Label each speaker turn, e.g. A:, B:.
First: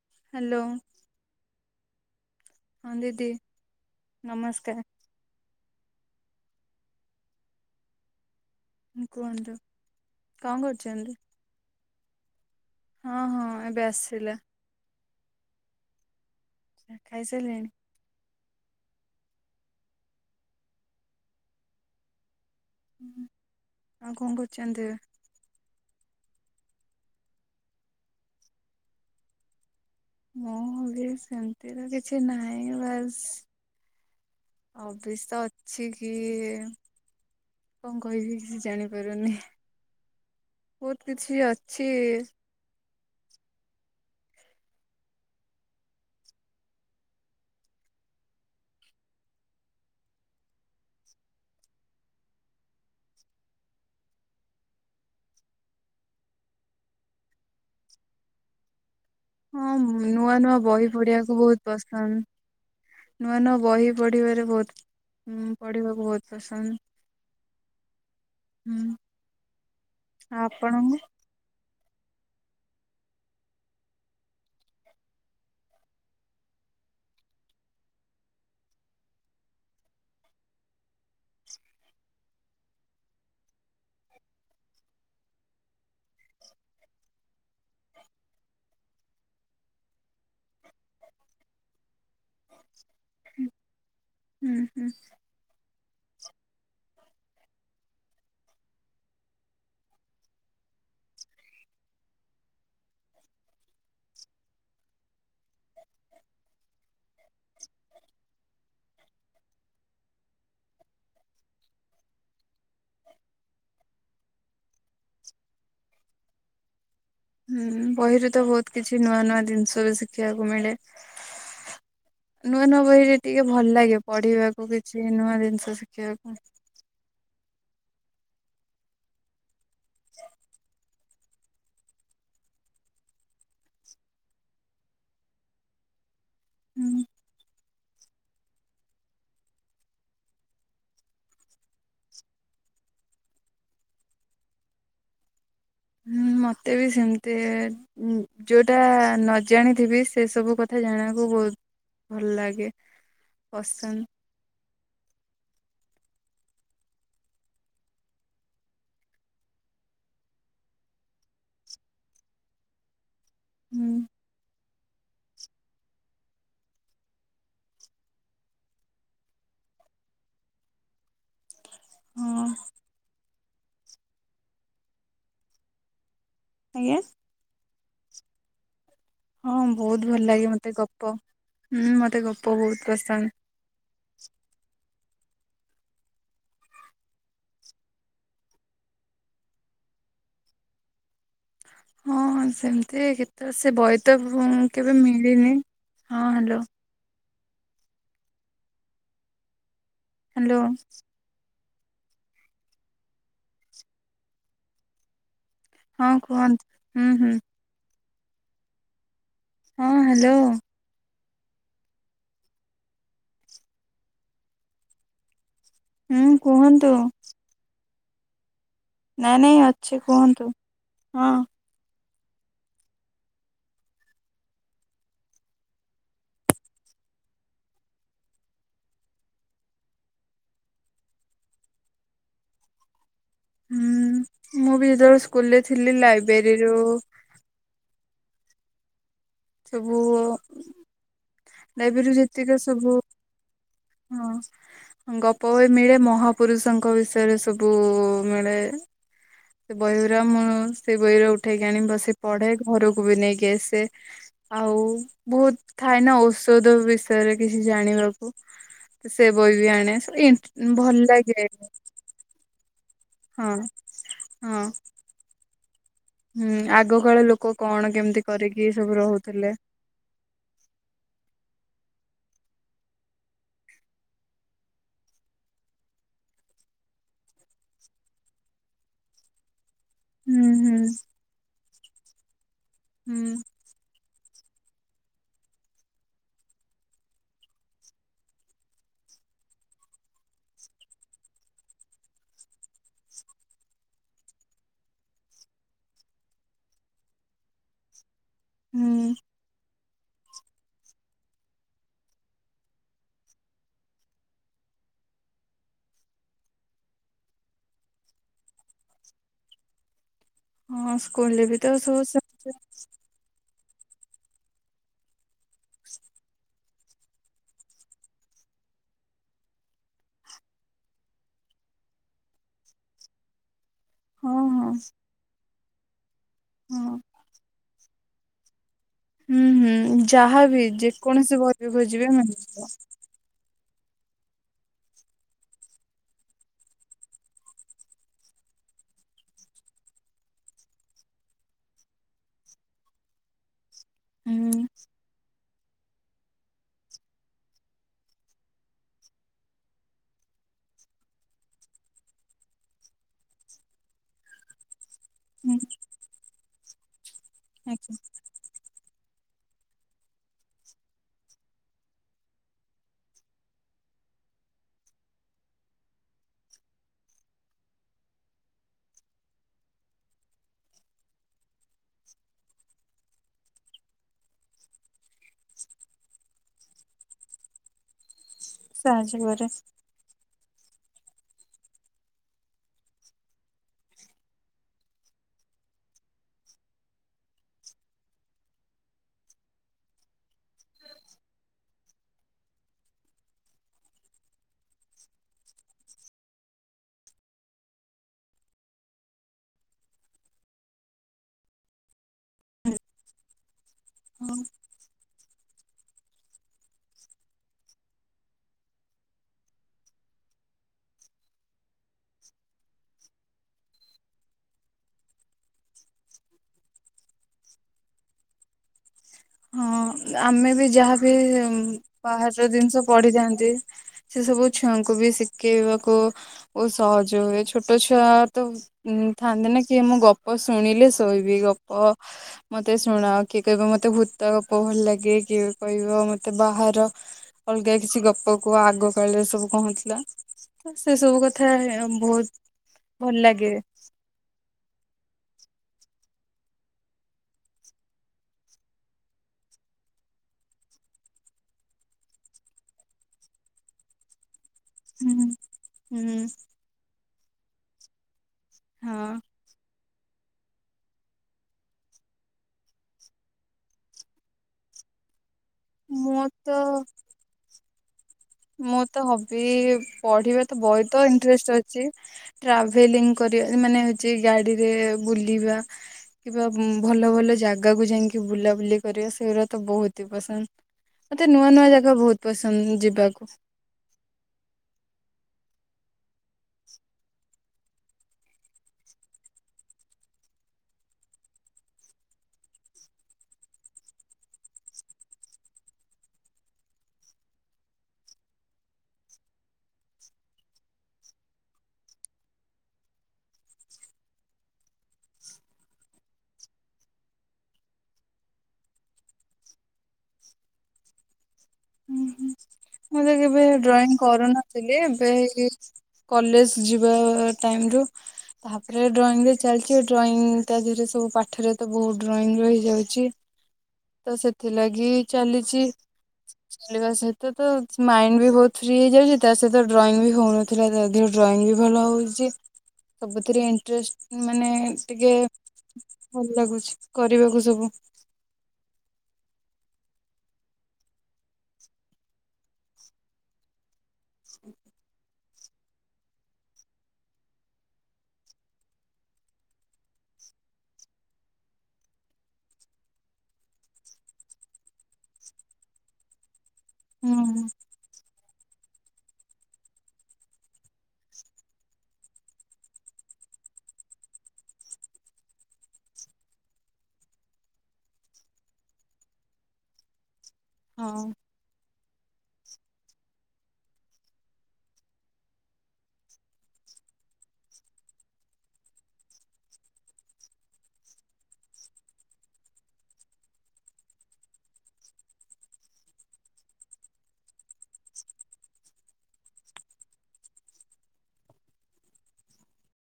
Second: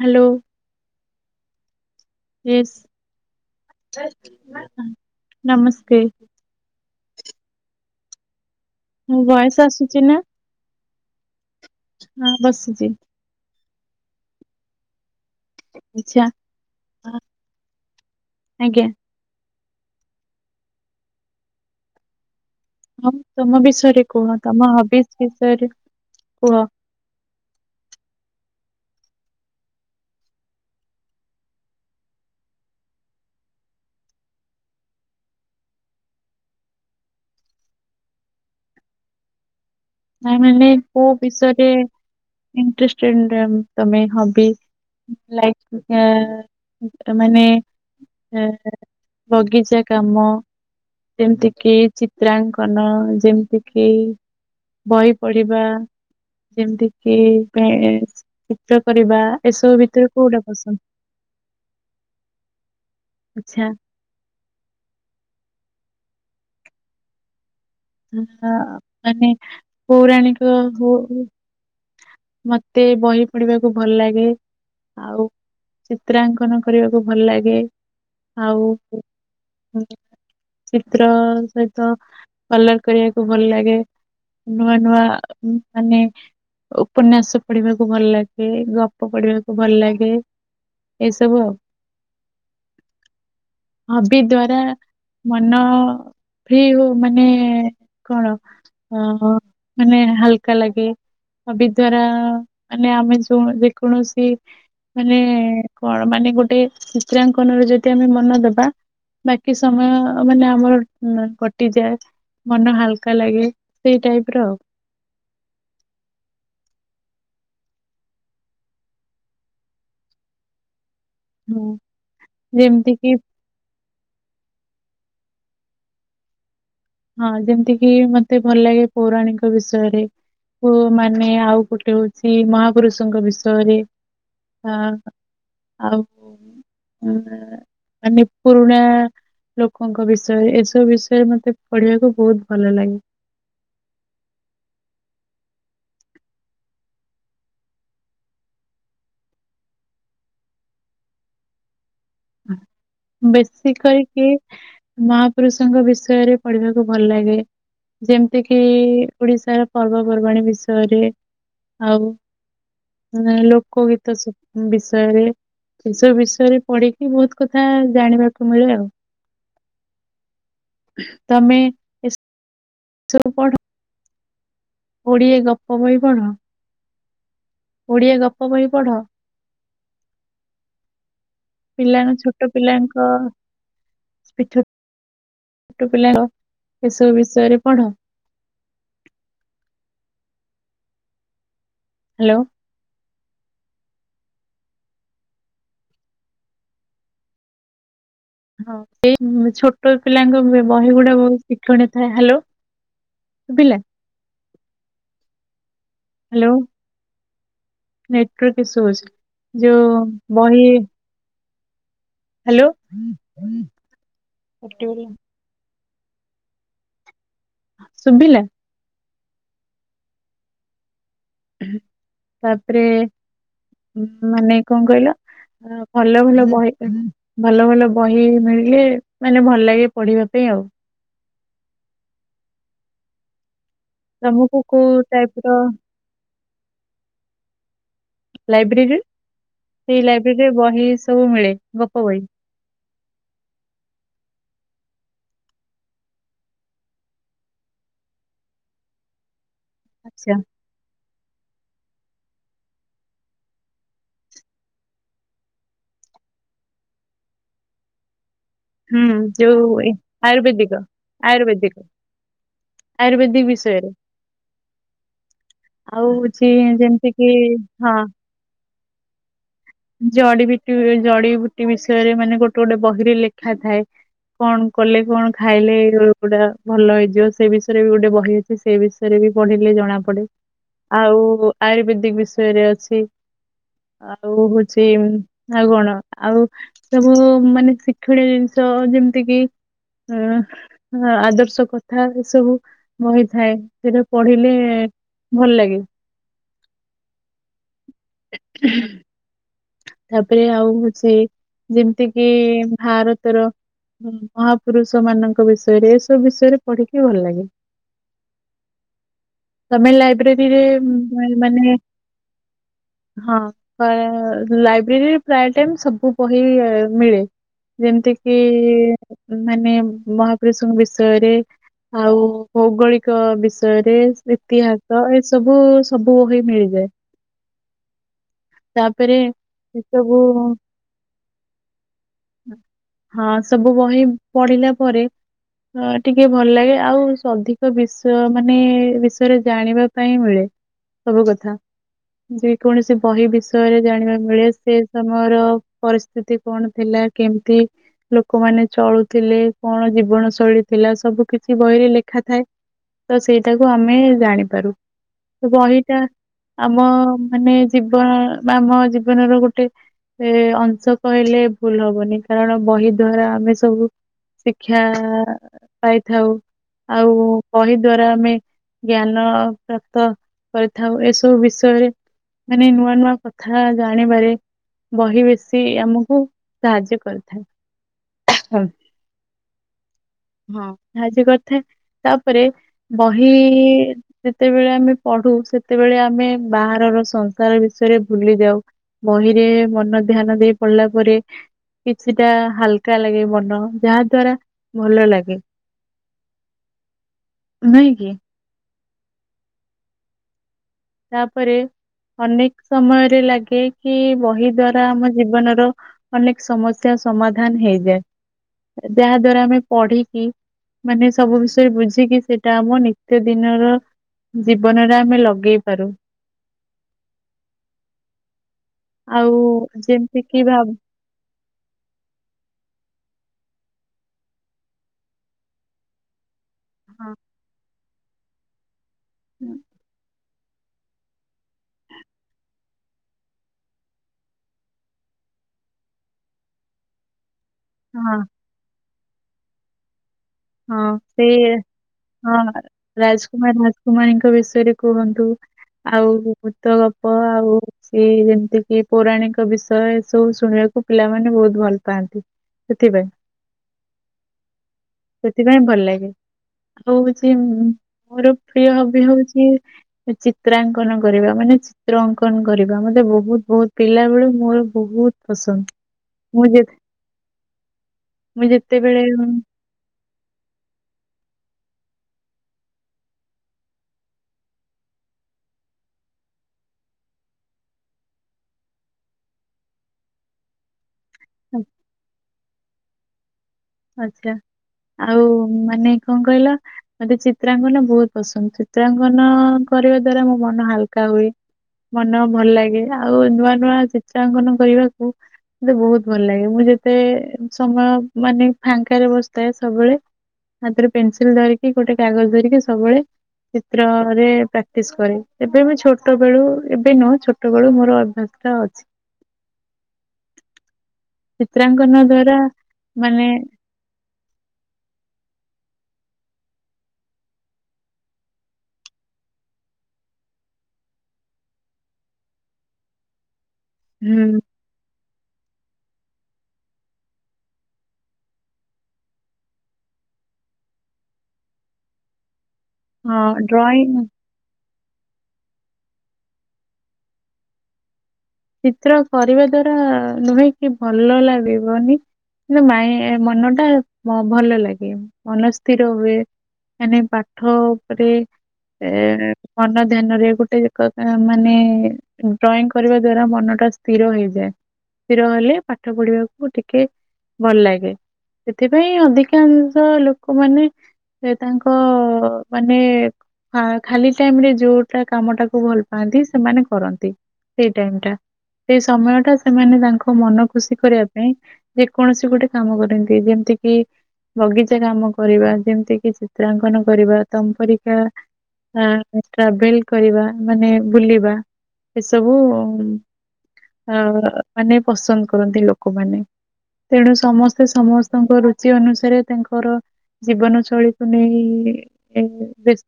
A: Hello.
B: Hello. ଦିଦି
A: yes
B: ନମସ୍କାର
A: ନମସ୍ତେ। ମୋ
B: କୁହନ୍ତୁ
A: ଭଏସ ଆସୁଛି ନା
B: କଣ କରୁଚନ୍ତି?
A: ହଁ ବସିଚି।
B: ହଁ ହଁ ଏବେ ଆସିଲା।
A: ଆଛା।
B: ସା ଖାଇସାରିଲେଣି?
A: ଆଜ୍ଞା। ହଁ ତମ ବିଷୟରେ
B: ଆଉ
A: କୁହ।
B: କଣ
A: ତମ
B: କରୁଛନ୍ତି ଏବେ?
A: ହବିସ ବିଷୟରେ କୁହ?
B: ମୁଁ ବି ସେମତି ତ କିଛି ନାହିଁ ବାସ୍ ହବିସ୍ ତ ଅଛି କି କଣ କହିବି ଜାଣିପାରୁନି।
A: ନାଇଁ ମାନେ
B: ବହୁତ
A: କୋ
B: କିଛି
A: ବିଷୟରେ
B: ଅଛି
A: ଇଣ୍ଟରେଷ୍ଟେଡ ତମେ ହବି? ଲାଇକ ଅ ଏ ମାନେ ଏ ବଗିଚା କାମ। ଯେମିତି କିି ଚିତ୍ରାଙ୍କନ ଯେମିତି କିି ଯେମିତି କି ବହି ପଢିବା, ଯେମିତି କିି କାଇଁ ଚିତ୍ର କରିବା।
B: ହଁ
A: ଏସବୁ ଭିତରୁ
B: ନୂଆ
A: କୋଉଟା
B: ନୂଆ
A: ପସନ୍ଦ
B: ବହି ପଢିବାକୁ ବହୁତ ପସନ୍ଦ। ନୂଆ ନୂଆ
A: ଆଚ୍ଛା
B: ବହି ପଢିବାରେ ବହୁତ ଉଁ ପଢିବାକୁ ବହୁତ ପସନ୍ଦ।
A: ହ
B: ହୁଁ
A: ମାନେ
B: ଆଉ
A: ପୌରାଣିକ ହଉ
B: ଆପଣଙ୍କୁ?
A: ମତେ ବହି ପଢିବାକୁ ଭଲ ଲାଗେ। ଆଉ ଚିତ୍ରାଙ୍କନ କରିବାକୁ ଭଲ ଲାଗେ, ଆଉ ଚିତ୍ର ସହିତ କଲର କରିବାକୁ ଭଲ ଲାଗେ। ନୂଆ ନୂଆ ମାନେ ଉପନ୍ୟାସ ପଢିବାକୁ ଭଲ ଲାଗେ, ଗପ ପଢିବାକୁ ଭଲ ଲାଗେ। ଏସବୁ ଆଉ। ହବି
B: ହୁଁ
A: ଦ୍ଵାରା
B: ହୁଁ
A: ମନ ଫ୍ରି ହଉ ମାନେ କଣ ଅ ମାନେ ହାଲକା ଲାଗେ ହବି ଦ୍ଵାରା ମାନେ ଆମେ ଯୋଉ ଯେକୌଣସି ମାନେ କଣ ମାନେ ଗୋଟେ ଚିତ୍ରାଙ୍କନରେ ଯଦି ଆମେ ମନ ଦବା ବାକି ସମୟ ମାନେ ଆମର କଟିଯାଏ। ମନ ହାଲକା ଲାଗେ। ସେଇ ଟାଇପ ର ଆଉ।
B: ହୁଁ ବହିରୁ ତ ବହୁତ କିଛି ନୂଆ ନୂଆ ଜିନିଷ ବି ଶିଖିବାକୁ ମିଳେ।
A: ହୁଁ
B: ନୂଆ ନୂଆ
A: ଯେମିତି
B: ବହିରେ
A: କିି
B: ଟିକ ଟିକେ ଭଲ ଲାଗେ ପଢିବାକୁ କିଛି ନୂଆ ଜିନିଷ ଶିଖିବାକୁ।
A: ହଁ ଯେମତି କିି ମତେ ଭଲ ଲାଗେ ପୌରାଣିକ ବିଷୟ। ମାନେ ଆଉ ଗୋଟେ ହ ସେ ମହାପୁରୁଷଙ୍କ ବିଷୟରେ। ଅ ଆୋ
B: ହୁଁ
A: ହ ମାନେ ପୁରୁଣା ଲୋକଙ୍କ ବିଷୟରେ ଏସବୁ ବିଷୟରେ ମତେ ପଢିବାକୁ ବହୁତ ଭଲ ଲାଗେ।
B: ହୁଁ ମତେ ବି ସେମତି ଯେଉଁଟା ନଜାଣିଥିବି ସେସବୁ କଥା ଜାଣିବାକୁ ବହୁତ ଭଲ ଲାଗେ
A: ବେଶ
B: ପସନ୍ଦ
A: କରିକି ମହାପୁରୁଷଙ୍କ ବିଷୟରେ ପଢିବାକୁ ଭଲ ଲାଗେ। ଯେମିତିକି ଓଡିଶାର ପର୍ବପର୍ବାଣୀ ବିଷୟରେ। ଆଉ ଲୋକ
B: ହୁଁ
A: ଗୀତ ବିଷୟରେ। ଏସବୁ ବିଷୟରେ ପଢିକି ବହୁତ କଥା ଜାଣିବାକୁ ମିଳେ ଆଉ। ତମେ
B: ହଁ।
A: ସବୁ ପଢ଼। ଓଡିଆ ଗପ ବହି ପଢ଼?
B: ଆଜ୍ଞା?
A: ଓଡ଼ିଆ ଗପ ବହି ପଢ଼?
B: ହଁ ବହୁତ ଭଲ ଲାଗେ ମୋତେ ଗପ।
A: ପିଲାଙ୍କ
B: ମୋତେ ଗପ ବହୁତ ପସନ୍ଦ।
A: ପଠ ଛୋଟ ପିଲାର ଏସବୁ ବିଷୟରେ ପଢ?
B: [unintelligible]
A: ହ୍ୟାଲୋ?
B: ସେମିତି କେତେ ସେ ବହି ତଁ କେବେ ମିଳିନି। ହଁ, ହ୍ୟାଲୋ?
A: ହଉ ସେଇ ଛୋଟ ପିଲାଙ୍କ
B: ହ୍ୟାଲୋ
A: ବହି ଗୁଡା ବହୁ ଶିକଣ ଥାଏ। ହ୍ୟାଲୋ ଶୁଭିଲା?
B: ହଁ କୁହନ୍ତୁ ହୁଁ ହୁଁ।
A: ନେଟାର୍ ଇସୁ ଅଛି
B: ହଁ
A: ଯୋଉ
B: ହ୍ୟାଲୋ
A: ବହି ହ୍ୟାଲୋ?
B: ହୁଁ କୁହନ୍ତୁ।
A: ଶୁଭିଲା?
B: ନାଇଁ ନାଇଁ ଅଛି କୁହନ୍ତୁ ହଁ।
A: ତାପରେ ମାନେ କଣ କହିଲ? ଆ ଭଲ ଭଲ ବହି ହୁଁ। ଭଲ ଭଲ ବହି ମିଳିଲେ ମାନେ ଭଲ ଲାଗେ ପଢିବା ପାଇଁ ଆଉ।
B: ହୁଁ
A: ତମକୁ
B: ମୁଁ ବି
A: କୋଉ
B: ଯେତେବେଳେ
A: ଟାଇପ ର
B: ସ୍କୁଲରେ ଥିଲି ଲାଇବ୍ରେରୀରୁୁ
A: ଲାଇବ୍ରେରୀ
B: ସବୁ
A: ଲାଇବ୍ରେରୀରେ ବହି ସବୁ ମିଳେ ଗପ
B: ଲାଇବ୍ରେରୀରୁ
A: ବହି।
B: ଯେତିକି ସବୁ। ହଁ। ଗପ ବହିି ମିଳେ ମହାପୁରୁଷଙ୍କ ବିଷୟରେ ସବୁ ମିଳେ। ସେ ବହିଊରା
A: ଆଚ୍ଛା
B: ମୁଁ ସେ ବହିରୁ ଉ ଠେଇକି ଆଣି ବସି ପଢେ ଘରକୁ ବି ନେଇକି ଆସେ। ଆଉ ବହୁତ ଥାଏ ନା ଔଷଧ ବିଷୟରେ କିଛି ଜାଣିବାକୁ।
A: ହୁଁ
B: ସେ ବହି ବି
A: ଯୋଉ
B: ଆଣେ। ସ ଏ
A: ଆୟୁର୍ବେଦିକ
B: ଭଲ ଲାଗେ।
A: ଆୟୁର୍ବେଦିକ ଆୟୁର୍ବେଦିକ
B: ହଁ
A: ବିଷୟରେ
B: ହଁ।
A: ଆଉ ହଉଛି
B: ହୁଁ
A: ଯେମିତି
B: ଆଗକାଳ
A: କିି
B: ଲୋକ କଣ
A: ହଁ
B: କେମିତି କରିକି ଏ ସବୁ ରହୁଥିଲେ।
A: ଜଡିିବିଟି ଜଡିିବୁଟି ବିଷୟରେ ମାନେ ଗୋଟେ ଗୋଟେ ବହିରେ ଲେଖା ଥାଏ। କଣ କଲେ କଣ ଖାଇଲେ ଏଇ ରୋଗୁଟା ଭଲ ହେଇଯିବ, ସେ ବିଷୟରେ ବି ଗୋଟେ ବହି କି ସେ ବିଷୟରେ ବି ପଢିଲେ ଜଣା ଡ଼େ
B: ହୁଁ ହୁଁ
A: ଆଉ ଆୟୁର୍ବେଦିକ ବିଷୟରେ ଅଛି।
B: ହୁଁ
A: ଆଉ ହୋ ଚି ଆଉ କଣ ଆଉ ସବୁ ମାନେ ଶିକ୍ଷଣୀୟ ଜିନିଷ ଯେମିତି କିି ଅ ଆଦର୍ଶ କଥା ଏ ସବୁ ବହିଥାଏ, ସେଟା ପଢିଲେ ଭଲ ଲାଗେ। ହୁଁ। ତାପରେ ଆଉ ହଉଚି ଯେମିତି କିି ଭାରତର ଅ ମହାପୁରୁଷ ମାନଙ୍କ ବିଷୟରେ ଏସବୁ ବିଷୟରେ ପଢିକି ଭଲ ଲାଗେ। ତମେ ଲାଇବ୍ରେରୀରେ
B: ହଁ
A: ମ
B: ସ୍କୁଲରେ ବି ତ
A: ମାନେ
B: ସବୁ ସେମିତି
A: ହଁ କ ଲାଇବ୍ରେରୀରେ ପ୍ରାୟ ଟାଇମ ସବୁ ବହି ମିଳେ। ଯେମିତିକି ମାନେ ମହାପୁରୁଷଙ୍କ ବିଷୟରେ। ଆଉ ଭୌଗୋଳିକ ବିଷ ୟରେ
B: ହଁ ହଁ
A: ଇତିହାସ ଏ ସବୁ ସବୁ ବହି
B: ହଁ।
A: ମିଳିଯାଏ। ତାପରେ
B: ହଁ
A: ଏସବୁ
B: ଯାହାବି ଯେକୌଣସି ବହି ବ ଖୋଜିବେ ମିଳଯିବ।
A: ହଁ ସବୁ ବହି ପଢିଲା ପରେ ହ ଟିକେ ଭଲ ଲାଗେ, ଆଉ ଅଧିକ ବିଷୟ ମାନେ ବିଷୟରେ ଜାଣିବା ପାଇଁ ମିଳେ। ସବୁ କଥା ଯେ କୌଣସି ବହି ବିଷୟରେ ଜାଣିବାକୁ ମିଳେ,
B: ହୁଁ
A: ସେ ସମୟର ପରିସ୍ଥିତି କଣ ଥିଲା କେମିତି ଲୋକମାନେ ଚଳୁଥିଲେ। କଣ ଜୀବନ ଶୈଳୀ ଥିଲା? ସବୁ କିଛି ବହିରେ ଲେଖା ଥାଏ। ତ ସେଇଟାକୁ ଆମେ ଜାଣିପାରୁ। ବହିଟା ଆମ ମାନେ
B: ଆଜ୍ଞା
A: ଜୀବନ ବା ଆମ ଜୀବନର ଗୋଟେ ଏ ଅଂଶ କହିଲେ ଭୁଲ ହବ। ଅନି କାରଣ ବହି ଦ୍ଵାରା ଆମେ ସବୁ ଶିକ୍ଷା ପାଇଥାଉ। ଆଉ ବହି ଦ୍ଵାରା ଆମେ ଜ୍ଞାନ ପ୍ରାପ୍ତ କରିଥାଉ। ଏସବୁ ବିଷୟରେ ମାନେ ନୂଆ ନୂଆ କଥା ଜାଣିବାରେ ବହି ବେଶୀ ଆମକୁ ସାହାଯ୍ୟ କରିଥାଏ।
B: ସାହାଯ୍ୟ କରେ।
A: ହଁ ସାହାଯ୍ୟ କରିଥାଏ, ତାପରେ ବହି ଯେତେବେଳେ ଆମେ ପଢୁ ସେତେବେଳେ ଆମେ ବାହାରର ସଂସାର ବିଷୟରେ ଭୁଲି ଯାଉ। ବହିରେ ମନ ଧ୍ୟାନ ଦେଇ ପଢିଲା ପରେ କିଛିଟା ହାଲକା ଲାଗେ ମନ। ଯାହା ଦ୍ଵାରା ଭଲ ଲାଗେ। ନାଇଁ କି? ତାପରେ ଅନେକ ସମୟରେ ଲାଗେ କି
B: ହଁ
A: ବହି ଦ୍ଵାରା ଟା ଆମ ଜୀବନର ଅନେକ ସମସ୍ୟା ସମାଧାନ ହେଇଯାଏ। ଯାହା ଦ୍ଵାରା ଆମେ ପଢିକି ମାନେ ସବୁ ବିଷୟରେ ବୁଝିକି ସେଇଟା ଆମ ନିତ୍ୟ ଦିନର ଜୀବନରେ ଆମେ ଲଗେଇ ପାରୁ। ଆଉ
B: ହଁ,
A: ଯେମିତି କିି
B: ଆମେ ବି
A: ଭାବ
B: ଯାହାବି ବାହାରର ଜିନିଷ ପଢିଥାନ୍ତି ସେ ସବୁ ଛୁଆଙ୍କୁ ବି ଶିକେଇବାକୁ ବହୁ
A: ହଁ
B: ସହଜ ହୁଏ, ଛୋଟ ଛୁଆ ତ ଉ ଥାନ୍ତି ନା କିଏ ମୁଁ ଗ ଗପ ଶୁଣିଲେ ଶୋଇବି, ଗପ ମତେ ଶୁଣାଅ କିଏ କହିବ ମତେ ଭୂତ୍ ତ ଗପ ଭଲ ଲାଗେ, କିଏ କହିବ ମତେ ବାହାର ଅଲଗା କିଛି
A: ହଁ
B: ଗପ କୁହ ଆଗ କାଳରେ ସବୁ କଁ ହୋଇଥିଲା - ତ ସେ ସବୁ କଥା ବହୁତ ଭଲ ଲାଗେ
A: କମାରୀଙ୍କ ବିଷୟରେ କୁହନ୍ତୁ, ଆଉ ଭୁତ ଗପ ଆଉ ସି ଯେମିତି କି ପୌରାଣିକ ବିଷୟ ଏ ସବୁ ଶୁଣିବାକୁ ପିଲାମାନେ ବହୁତ ଭଲ ପାଆନ୍ତି ସେଥିପାଇଁ
B: ହୁଁ
A: ସେଥିପାଇଁ ଭଲ ଲାଗେ,
B: ହୁଁ
A: ଆଉ ହୋଉଚି ମୋର ପ୍ରିୟ ହବି
B: ହଁ
A: ହଉଚି - ଚିତ୍ରାଙ୍କନ କରିବା ମାନେ ଚିତ୍ - ଚିତ୍ର ଅଙ୍କନ କରିବା ମତେ ବହୁତ ବହୁତ ପିଲା ବେଳୁ ମୋର ବହୁତ ପସନ୍ଦ
B: ମୋ
A: ମୁଁ
B: ତ
A: ଯେ
B: ମୁଁ ତ
A: ଯେତେବେଳେ ଉଁ,
B: ହବି ପଢିବା ତ ବଇତ ଇଣ୍ଟରେଷ୍ଟ ଅଚି ଟ୍ରାଭେଲିଂ କରିବା ମାନେ ହଉଚି ଗାଡିରେ ବୁଲିବା କିବା ଭଲ ଭଲ ଜାଗାକୁ ଯାଇକି ବୁଲାବୁଲି କରିବା ସେଗୁରାତ ବହୁତ ହି ପସନ୍ଦ- ମତେ ନୂଆ ନୂଆ ଜାଗା ବହୁତ ପସନ୍ଦ ଯିବାକୁ
A: ଆଛା, ଆଉ ମାନେ କଁ କହିଲ - ମତେ ଚିତ୍ରାଙ୍କନ ବହୁତ ପସନ୍ଦ, ଚିତ୍ରାଙ୍କନ କରିବା ଦ୍ଵାରା ମୋ ମନ ହାଲକା ହୁଏ ମନ ଭଲ ଲାଗେ ଆଉ ନୂଆ ନୂଆ ଚିତ୍ରାଙ୍କନ କରିବାକୁ ମତେ ବହୁତ ଭଲ ଲାଗେ ମୁଁ ଯେତେ ସମୟ ମାନେ ଫାଙ୍କାରେ ବସିଥାଏ ସବବେଳେ ହାତରେ ପେନସିଲ ଧରିକି ଗୋଟେ କାଗଜ ଧରିକି ସବବେଳେ ଚିତ୍ରରେ ପ୍ରାକ୍ଟିସ କରେ, ଏବେ ବି ଛୋଟ ବେଳୁ ଏବେ ନୁହଁ ଛୋଟ ଛୋଟବେଳୁ ମୋର ଅଭ୍ୟାସ ଟା ଅଛି ଚିତ୍ରାଙ୍କନ
B: ହୁଁ ହୁଁ
A: ଦ୍ଵାରା
B: ମୁଁ ତ
A: ମାନେ
B: କେବେ ଡ୍ରଇଂ କରୁନଥିଲି ଏବେ ଏଇ କଲେଜ ଯିବା ଟାଇମରୁ ତାପରେ ଡ୍ରଇଂ ରେ ଚାଲିଚି ଡ୍ରଇଂ ତା ଦିହରେ ସବୁ ପାଠରେ ତ ବହୁତ ଡ୍ରଇଂ ରହିଯାଉଚି
A: ହ
B: ତ ସେଥିଲାଗି ଚାଲିଚି - ଚାଲିବା ସହିତ ତ ମାଇଣ୍ଡ ବି ବହୁତ ଫ୍ରି ହେଇଯାଉଚି ତା ସହିତ ଡ୍ରଇଂ ବି ହଉନି - ନଥିଲା ତା ଦିହରେ ଡ୍ରଇଂ ବି ଭଲ ହଉଚି,
A: ହଁ
B: ସବୁଥିରେ
A: ଡ୍ରଇଂ
B: ଇଣ୍ଟ୍ରେଷ୍ଟ ମାନେ ଟିକେ ଭଲ ଲାଗୁଚି କରିବାକୁ ସବୁ -
A: ଚିତ୍ର କରିବା ଦ୍ଵାରା ନୁହେଁ କି ଭଲ ଲାଗିବନି କି ମାଇଁ ମନ ଟା ଭଲ ଲାଗେ- ମନ ସ୍ଥିର ହୁଏ, ମାନେ ପାଠ ଉପରେ - ଏ ମନ ଧ୍ୟାନରେ ଗୋଟେ ଏକଥା ମାନେ ଡ୍ରଇଂ କରିବା ଦ୍ଵାରା ମନ ଟା ସ୍ଥିର ହେଇଯାଏ। ସ୍ଥିର ହେଲେ ପାଠ ପଢିବାକୁ ଟିକେ
B: ହୁଁ
A: ଭଲ ଲାଗେ ସେଥିପାଇଁ ଅଧିକାଂଶ ଲୋକମାନେ ସେ ତାଙ୍କ ମାନେ ହ ଖାଲି ଟାଇମରେ ଯୋଉଟା କାମ ଟାକୁ ଭଲ ପାଆନ୍ତି ସେମାନେ କରନ୍ତି ଟାଇମ୍ ଟା, ସେଇ ସମୟଟା ସେମାନେ ତାଙ୍କ ମନ ଖୁସି କରିବା
B: ହଁ।
A: ପାଇଁ ଯେକୌଣସି ଗୋଟେ କାମ କରନ୍ତି ଯେମିତି କି ବଗିଚା କାମ କରିବା ଯେମତି କି ଚିତ୍ରାଙ୍କନ କରିବା ତମ୍ପରିକା ଆ ଟ୍ରାଭେଲ କରିବା ମାନେ ବୁଲିବା ଏସବୁ - ହଁ ମାନେ ପସନ୍ଦ କରନ୍ତି ଲୋକମାନେ। ତେଣୁ ସମସ୍ତେ ସମସ୍ତଙ୍କ ରୁଚି ଅନୁସାରେ ତାଙ୍କର ଜୀବନ ଶୈଳୀକୁ ନେଇ, ଏ ବେସ୍ତ